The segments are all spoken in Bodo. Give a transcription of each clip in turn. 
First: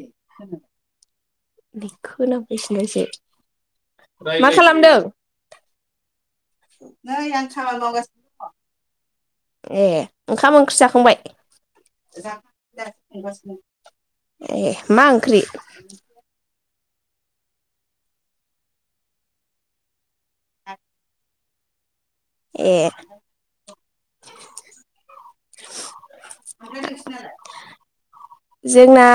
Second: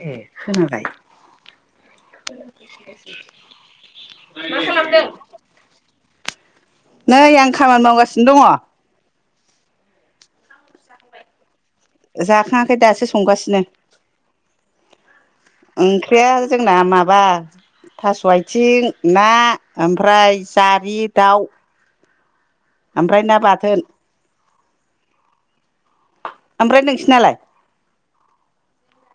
ए खोनाबाय [unintelligible] मा खालामदों? नै आं खामानि मावगासिनो दङ ए ओंखाम ओंख्रि जाखांबाय? जाखाङाखै दासो संगासिनो [unintelligible] मा ओंख्रि? ना माबा थास' आयथिं ना ओम ओमफ्राय जारि दाउ ए ओमफ्राय ना बाथोन [inaudible] ओमफ्राय नोंसिनालाय [unintelligible] जोंना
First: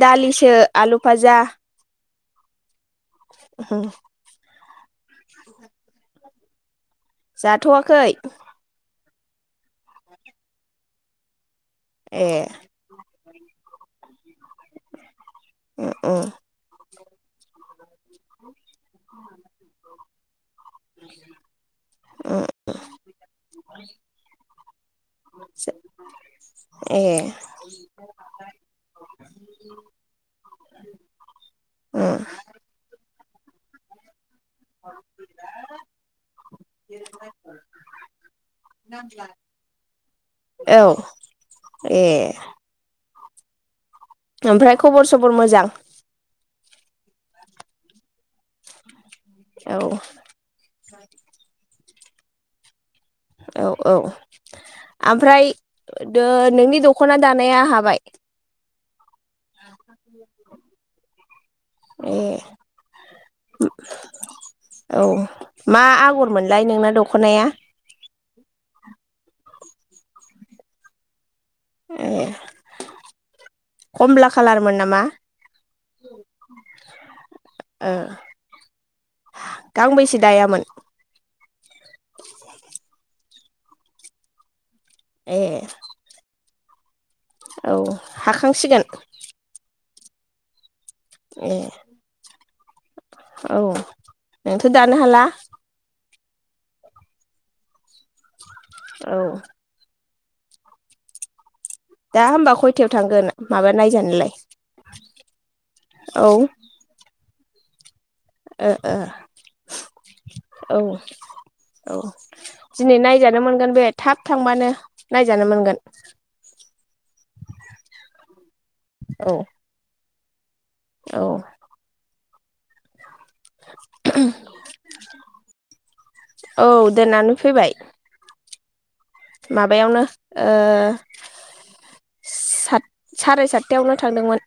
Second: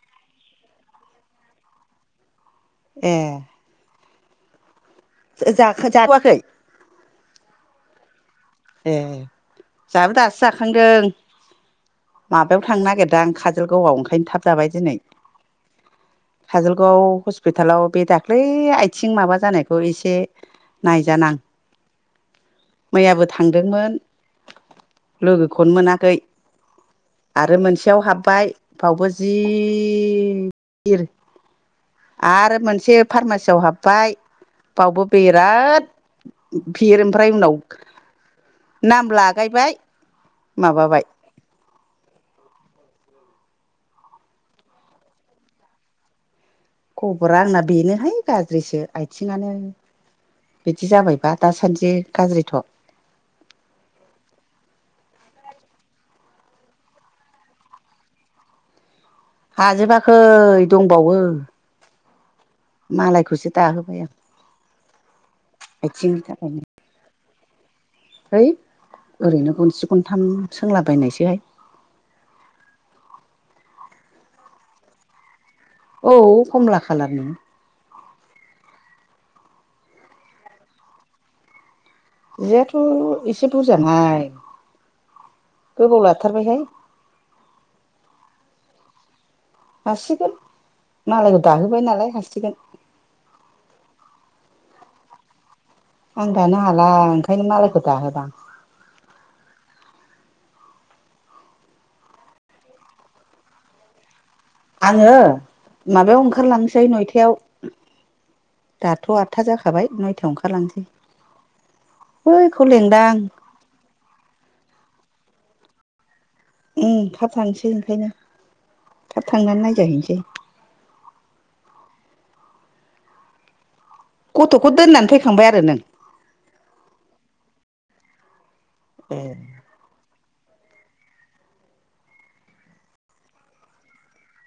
दालिसो आलु फाजा ए औ जाखो जाथवाखै? जाथ'वाखै ए जोंहाबो दासो जाखांदों ए माबायाव थांनो नागिरदों आं काजलगावआव ओंख [unintelligible] थाब जाबाय दिनै उम उम [inaudible] काजलगाव स्पिटाल आाव बे दाखाै आथिं माबा जानायखौ इसे नायजानां उम मैयाबो थांदोंमोन लोगोखौनो मोनाखै ए आरो मोनसेयाव हाब्बाय फावबो जि गिर उम आरो मोनसे फार्मासियाव हाब्बाय बावबो बिराद बिर ओमफ्राय उनाव नाम लागायबाय औ माबाबाय ए ओमफ्राय खबर सबर मोजां? खबरा आंना बेनोहाय गाज्रिसो आथिंयानो औ बिदि जाबायबा दासानसे जि गाज्रिथ' औ औ ओमफ्राय द नोंनि दख'ना दानाया हाबाय हाजोबाखै दंबावो ए मालायखौसो दाहोबाय आं औ मा आथिंनि आगरमोनलाय थाखायनो नोंना दख'नाया हैइ ओरैनो गनसे गनथाम सोंलाबायनायसैहाय ए कमला खालारमोन नामा? औ कमला खालारनि ओ गांबैसे दायामोन? जियाथ' एसे बुरजाहाय ए गोबाव लाथारबायहाय औ हाखांसिगोन हसिगोन मालायखौ ए दाहोबाय नालाय हारसिगोन औ नोंथ' दानो हाला आं दानो हाला ओंखायनो मालायखौ दा हो दां औ दा होमबा खयथायाव थांगोन माबा नायजानायलाय आङो माबायाव ओंखारलांनोसै नयथायाव [unintelligible] ओ दाथ' आदथा जाखाबाय नयथायाव ओ औ ओंखारलांसै औ बैखौ दिनै लेंदां नायजानो मोनगोन बे थाब थांबानो नायजानो मोनगोन उ थाब थांसै ओंखायनो थाब औ थांनानै नायजाहैसै औ [unintelligible] गथ'खौ दोननानै फैखांबाय आरो नों औ दोननानै फैबाय ए माबायावनो ओ सात साराय सातथायावनो थांदोंमोन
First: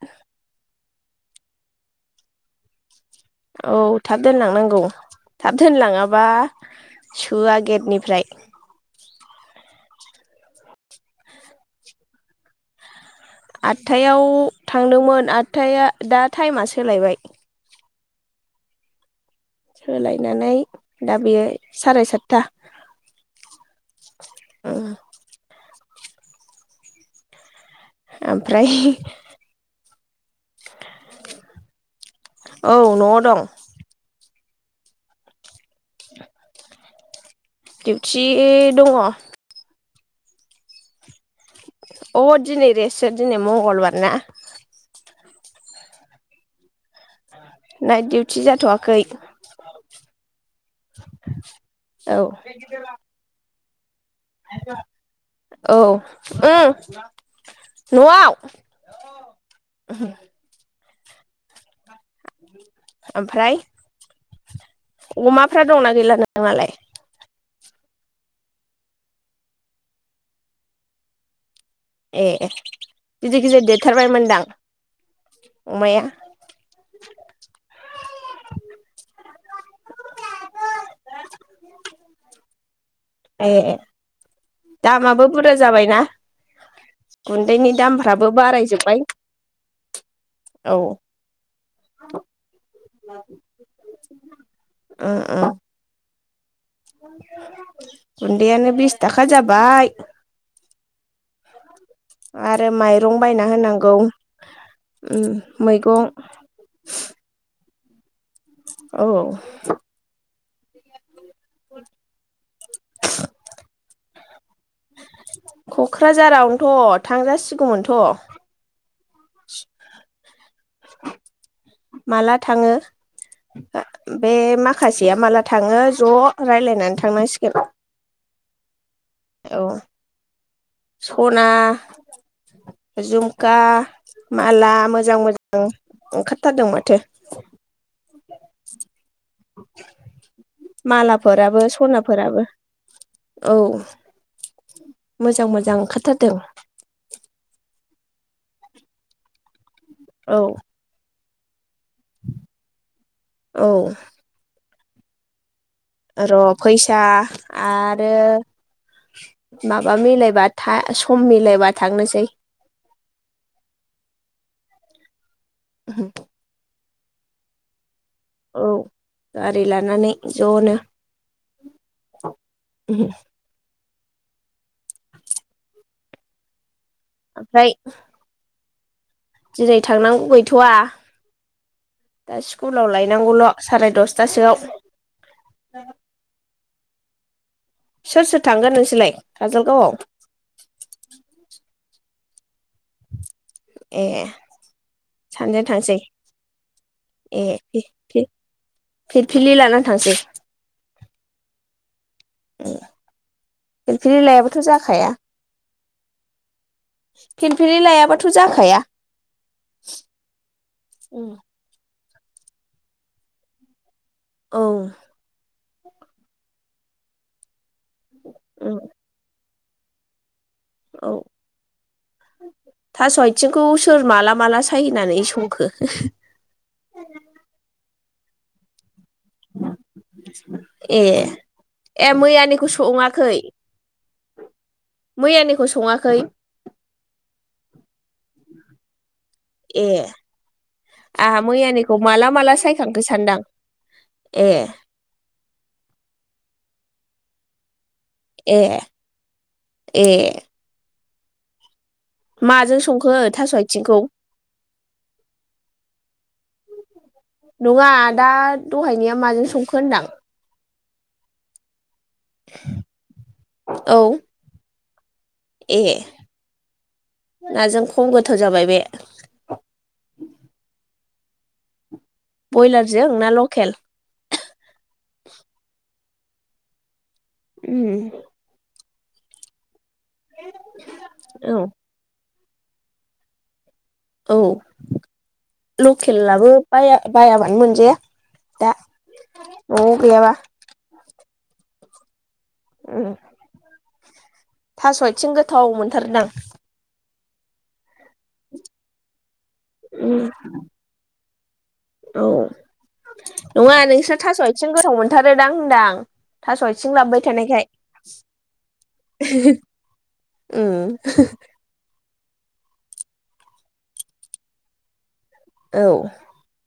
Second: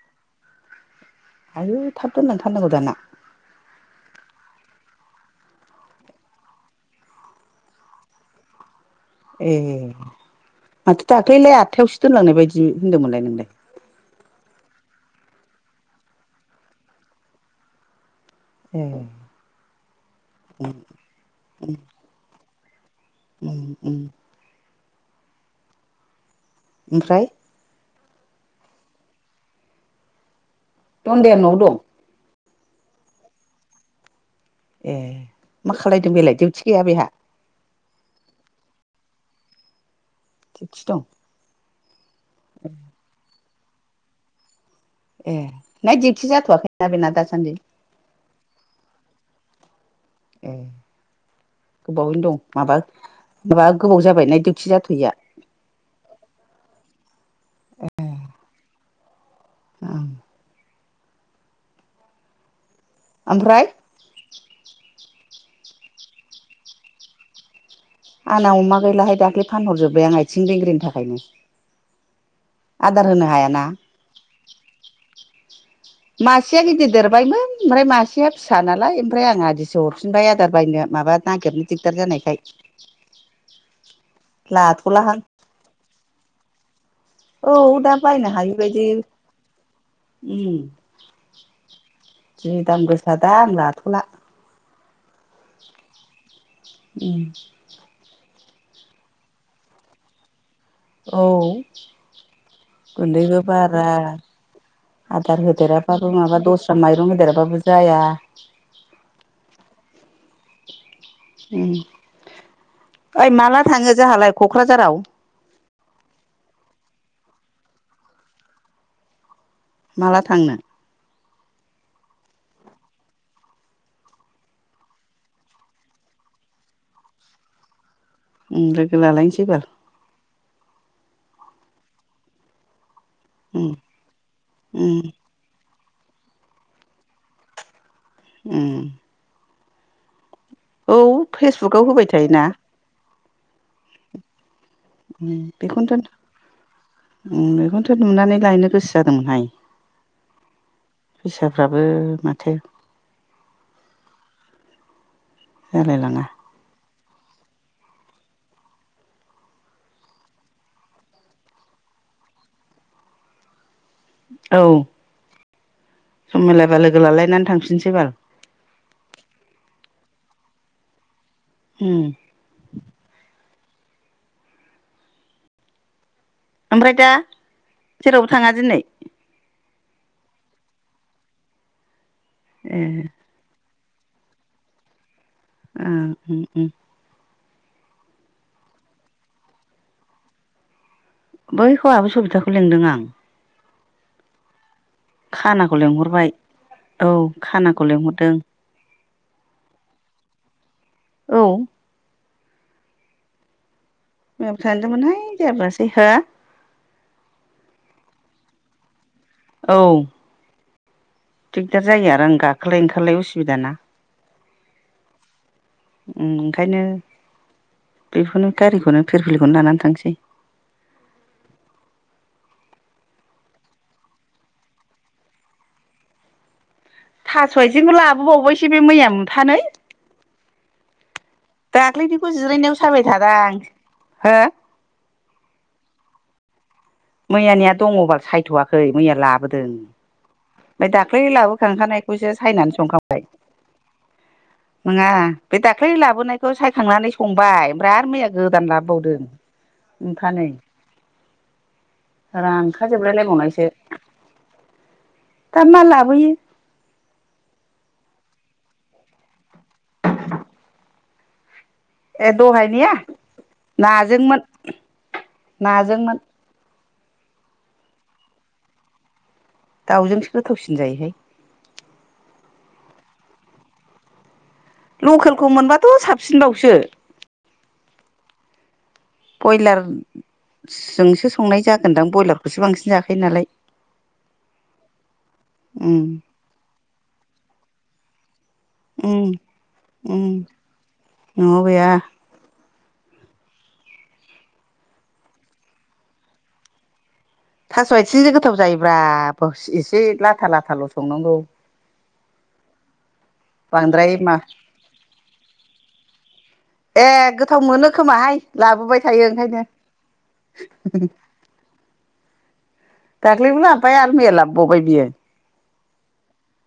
आयु थाब दोनलां थारनांगौ दाना औ थाब दोनलांनांगौ थाब दोनलाङाबा सोआ गेटनिफ्राय ए माथो दाख्लैलाय आदथायावसो दोनलांनाय बायदि होनदोंमोनलाय नों आदथायाव थांदोंमोन आटथाया दा टाइमा सोलायबाय ए सोलायनानै उम दा बेयो साराय सातथा उ उ ओ ओमफ्राय ओमफ्राय दन्दाया न'वाव दं औ न'आव दं ए मा खालदों बेलाय डउटि गैया बेहा दिडिउथि दङ दिउथि दं [unintelligible] अ दिनै रेस दिनै मंगलबारना ए नायत दिउसि जाथ'वाखैना बेना दास नाइट डउटि जाथ'वाखै ए औ गोबावैनो दं माबा [unintelligible] नाइट डिउटि जाथ'यैया औ न'आव [unintelligible] [unintelligible] ओमफ्राय अमाफ्रा दंना गैला नोंनालाय आंना अमा गैलाहाय दाख्लै फानहरजोब्बाय आं आथिं लिंग्रिनि थाखायनो ए आदार होनो गिदिर हायाना गिदिर देरथारबायमोनदां अमाया मासेया गिदिर देरबायमोन ओमफ्राय मासेया फिसा नालाय ओमफ्राय आं आदिसो हरफिनबाय आदार बायनो माबा नागिरनो दिगदार जानायखाय [inaudible] ए लाथ'लाहां दामाबो बुरजा जाबायना औ गुन्दैनि दा बायनो दामफ्राबो हायै बायदि बारायजोबबाय उम औ जि दाम गोसा दा आं लाथला उम। उम [unintelligible] गुन्दैयानो बिस थाखा जाबाय। औ। आरो माइरं गुन्दैबो बायना बारा होनांगौ उम आदार मैगं होदेराबाबो माबा दस्रा माइरं होदेराबाबो जाया। औ ओइ माला थांङो। जोहालाय कक्राझारावनोथ' थांजासिगौमोनथ' माला थांनो। माला थांङो बे माखासेया माला थांङो ज राय्लायनानै थांनांसिगोन। उम दे। लोगो लालायनोसै औ बाल। सना झुमखा उम माला उम मोजां मोजां। ओंखारथारदों माथो। उम। [inaudible] औ मालाफोराबो फेसबुकआव होबाय सनाफोराबो थायोना। औ। उम मोजां मोजां बेखौनोथ' ओंखारथारदों। बेखौनोथ नुनानै लायनो गोसो जादोंमोनहाय। औ। फैसा। फ्राबो माथो। औ जालायलाङा र फैसा। आ आरो माबा मिलायबा था सम मिलायबा थांनोसै औ सम मिलायबा लोगोलालायनानै थांफिनसै बाल औ गारि लानानै ज'नो उम उ ओमफ्राय दा जेरावबो थाङा दिनै जेरै थांनांगौ गैथवा दा ए स्कुलाव लायनांगौल' साराय दसथासोआव ओ उम उम सोर सोर थांगोन नोंसोरलाय काजलगावआव [inaudible] सोलोंदों आं ए सानैजोंजों खानाखौ थांसै लेंहरबाय औ ए खानाखौ लेंहरदों फिरफिलि लानानै थांसै औ [inaudible] लायाबाथ' मैयाबो जाखाया थाङादोमोनहाय जाबोआसै हो फिलफिलि लायाबाथ' जाखाया। औ दिगदार जायो आरो आं गाखोलाय ओंखारलाय उसुबिदा ना। औ। ओंखायनो बेखौनो गारिखौनो फिरफिलिखौनो लानानै थांसै। औ थास' आथिंखौ सोर माला माला सायहैनानै संखो? बावबायसो बे मैया थानै ए। ए दाख्लैनिखौ मैयानिखौ जिरायनायाव साबाय थादो सङाखै आं। हो मैयानिखौ सङाखै? बोदों। ए ओमफ्राय दाख्लै आंहा मैयानिखौ माला लाबोखांखानायखौसो माला सायनानै सायखांखो संखांबाय। सानदां ए नङा बे दाख्लै लाबोनायखौ साय खांनानै संबाय [unintelligible] मैया ए गोदान लाबोबावदों ए मुथानै। माजों संखो रानखाजोबलाय थास' लायबावनायसो आथिंखौ? दा मा लाबोयो नङा दा दहायनिया माजों सं खो [unintelligible] ए दहायनिया? औ नाजोंमोन। ए नाजोंमोन। नाजों खम गोथाव जाबाय बे। दाउजोंसो गोथावसिन जायोहाय बयलारजों ना लखेल? थिनबावसो उम। बयलार जोंसो औ संनाय जागोनदां बयलार [unintelligible] बांसिन जाखायो नालाय। औ उम लखेलाबो बाया। बायाबानो मोनजाया। दा उम न'आव उम। गैयाबा न'आव गैया। [unintelligible] थास'आयथिं गोथाव मोनथारदां स' आइथिंजों गोथाव जायोब्रा [unintelligible] इसे लाथा लाथाल' संनांगौ औ नङा नोंस्रा बांद्राय मा थास' आइथिं गोथाव मोनथारोदां होनदां थास' आथिं ए लाबोबाय गोथाव थानायखाय मोनो खोमाहाय लाबोबाय थायो ओंखायनो ओम दाख्लैबो लाबोबाय आरो मैया लाबोबावबाय बियो औ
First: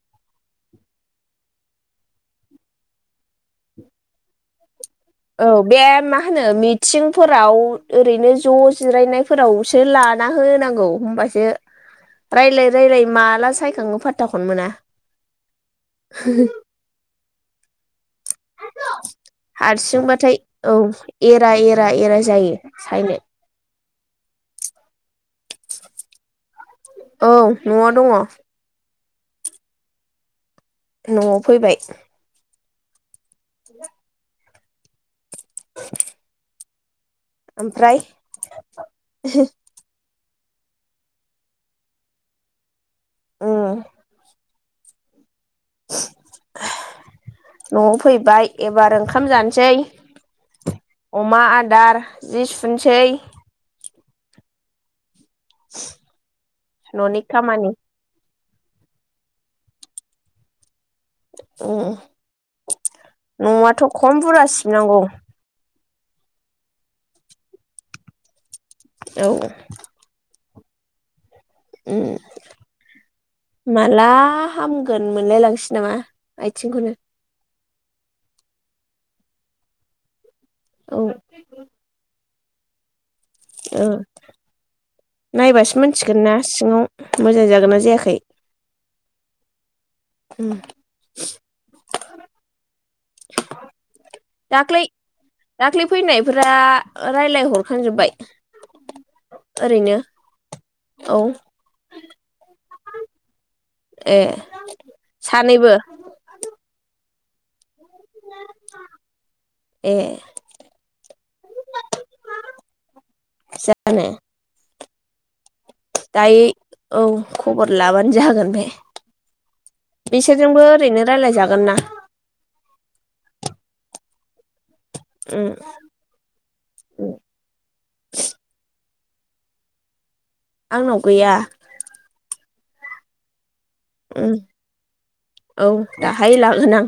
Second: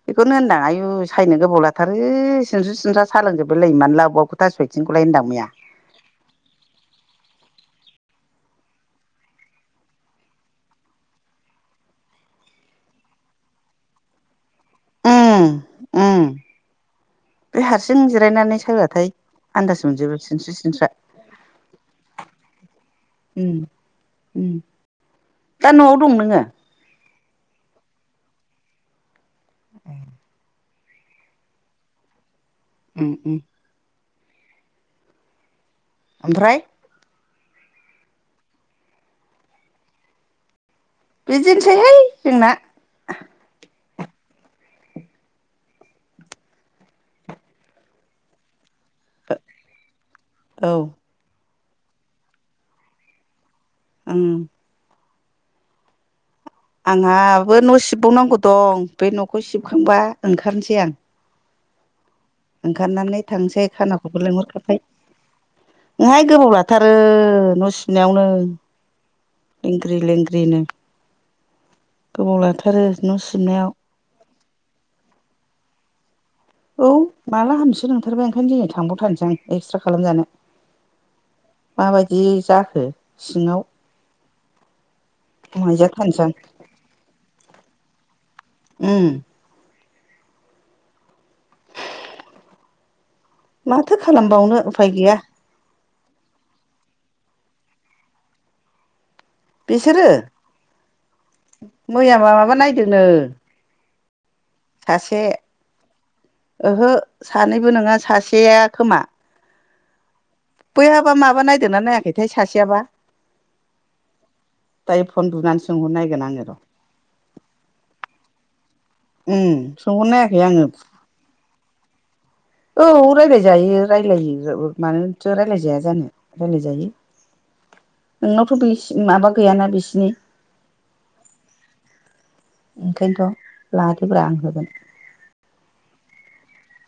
बेखौनो होनदां आयु सायनो गोबाव लाथारो सिनस्रि सिनस्रा सालांजोबलायलायो आरो मानो लाबोबावखो थास' आइ औ बे मा होनो मिथिंफोराव ओरैनो ज' जिरायनायफोरावसो लाना होनांगौ होनबासो रायलाय रायलाय माला सायखाङो फाथथाख ओम ओम बे हारसिं जिरायनानै सायबाथाय आन्दाज मोन सिंबाथाय औ एरा एरा एरा जायो सायनो ओम दा न'आव दं नोङो? औ न'आव दङ ओम न'आव फैबाय ओम ओम ओमफ्राय ओमफ्राय [unintelligible] बिदिनोसैहाय जोंना औ न'आव फैबाय एबार ओंखाम जानोसै औ अमा आ दार जि सुनसै उम [unintelligible] न'नि आंहाबो खामानि न' सिबबावनांगौ दं बे न'खौ सिबखांबा ओंखारनोसै आं उम ओंखारनानै थांसै न'आथ' खम खानाखौबो बुरजा लेंहरखाबाय सिबनांगौ ओंहाय गोबाव लाथारो न' सिबनायावनो औ लेंग्रि लेंग्रि नो उम गोबाव लाथारो न' सिबनायाव माला हामगोन मोनलाय लांसै नामा औ आथिंखौनो माला हामसि नंथारबाय ओंखायनो दिनै थांबावथारनोसां एक्सट्रा खालामजानो औ माबायदि जाखो सिङाव औ नायबासो मोनथिगोन नायजाथारनोसै आं ना सिङाव मोजां जागोना जायाखै। उम। उम माथो खालामबावनो दाख्लै उफाय गैया। दाख्लै फैनायफोरा रायलाय हरखांजोबबाय? बिसोरो औ मैया माबा नायदोंनो ए सासे सानैबो ओहो सानैबो नङा सासेया खोमा। ए। बैहाबा माबा नायदोंना नायाखैथाय सासेयाबा जानो दायो फनबुनानैसो दायो औ खबर लाबानो जागोन दे उम सोंहर नायाखै आङो ओरैनो रायलायजागोन ना औ रायलाय जायो रायलायो [unintelligible] मानोथो उम रायलायजाया जानो रायलाय जायो उम नवावथ' बेस माबा गैयाना बिसिनि। आंनाव गैया। ओंखायनथ'। लादोब्रा उम आं होगोन। औ दाहाय लागोन आं।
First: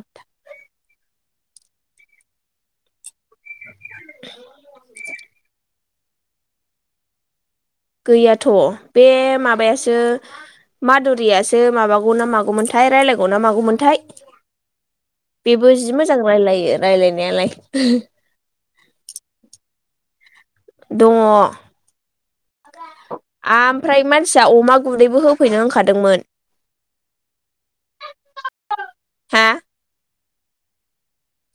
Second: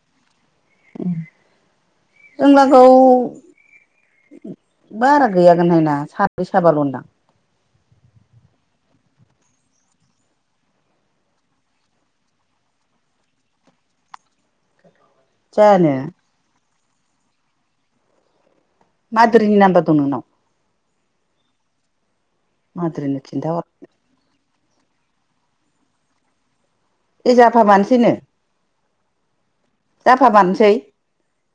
उम जों लागोआव बारा गैयागोनहाय ना साब्रै साबानल' दां। गैयाथ' बे माबायासो मादुरियासो माबागौ ना मागौमोनथाय रायलायगौ ना मागौमोनथाय। बेबो जि जानो मोजां रायलायो रायलायनायालाय ओहो मादुरिनि नाम्बा दं नोंनाव? दङ। मादुरिनो खिन्थाहर आमफ्राय मानसिया अमा ग गुन्दैबो होफैनो होनखादोंमोन। ए जाफाबानोसैनो हा जाफा मारनोसै?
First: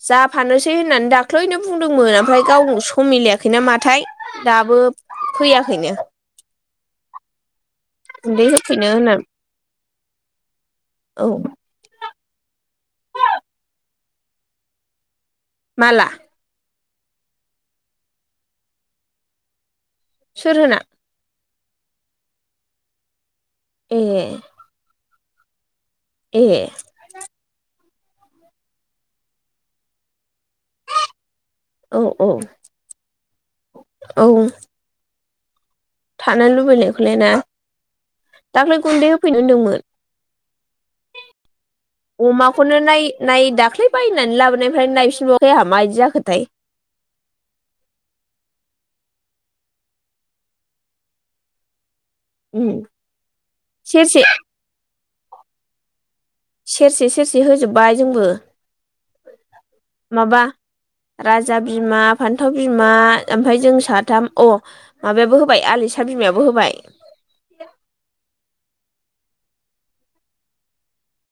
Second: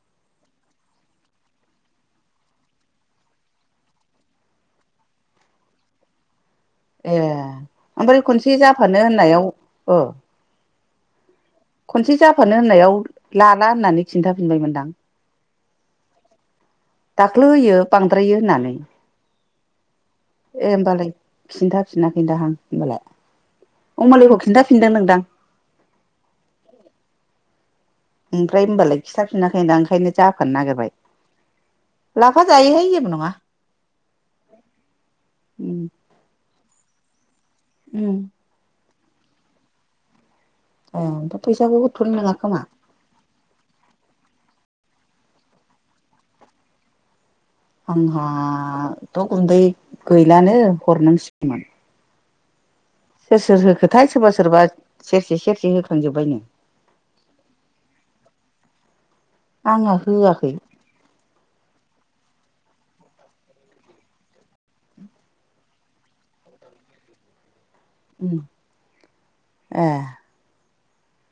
जाफानोसै होननानै दाख्लैनो बुंदोंमोन ओमफ्राय गाव सम मिलायाखैना माथाय दाबो फैयाखैनो। ए ओमफ्राय गुन्दै खनसे होफैनो जाफानो होनना होननायाव ओ औ। खनसे जाफानो होननायाव लाला होननानै खिन्था फिनबायमोनदां। माला? दाख्लैयो बांद्रायो होननानै। सोर ए होना होमबालाय खिन्था फिनाखैदाहां होनबालाय। ए अम'लिखौ खिन्थाफिनदों नोंदां। ए ओमफ्राय होमबालाय खिथाफिनाखै दां ओंखायनो जा फानो नागिरबाय औ औ लाफा जायोहाय जेबो नङा। औ उम फानो लुबैनायखौलाय ना? उम दाख्लै गुन्दै होफैनो होनदोंमोन। ए ओमफ्राय फैसाखौ हरथ'नो नङा खोमा अमाखौनो नाय-नाय दाख्लै बायनानै लाबोनाय ओमफ्राय नायफिनबावाखै आं मायदि जाखोथाय। आंहाथ' गुन्दै गैलानो हरनांसिगौमोन। उम सोर सोर होखोथाय सेरसे सोरबा सोरबा सेरसे सेरसे होखांजोब सेरसे सेरसे होजोबबाय जोंबो आंहा माबा होआखै राजा बिमा फान्थाव बिमा ओमफ्राय जों साथाम अ माबायाबो होबाय आलिसा बिमायाबो होबाय। उम ए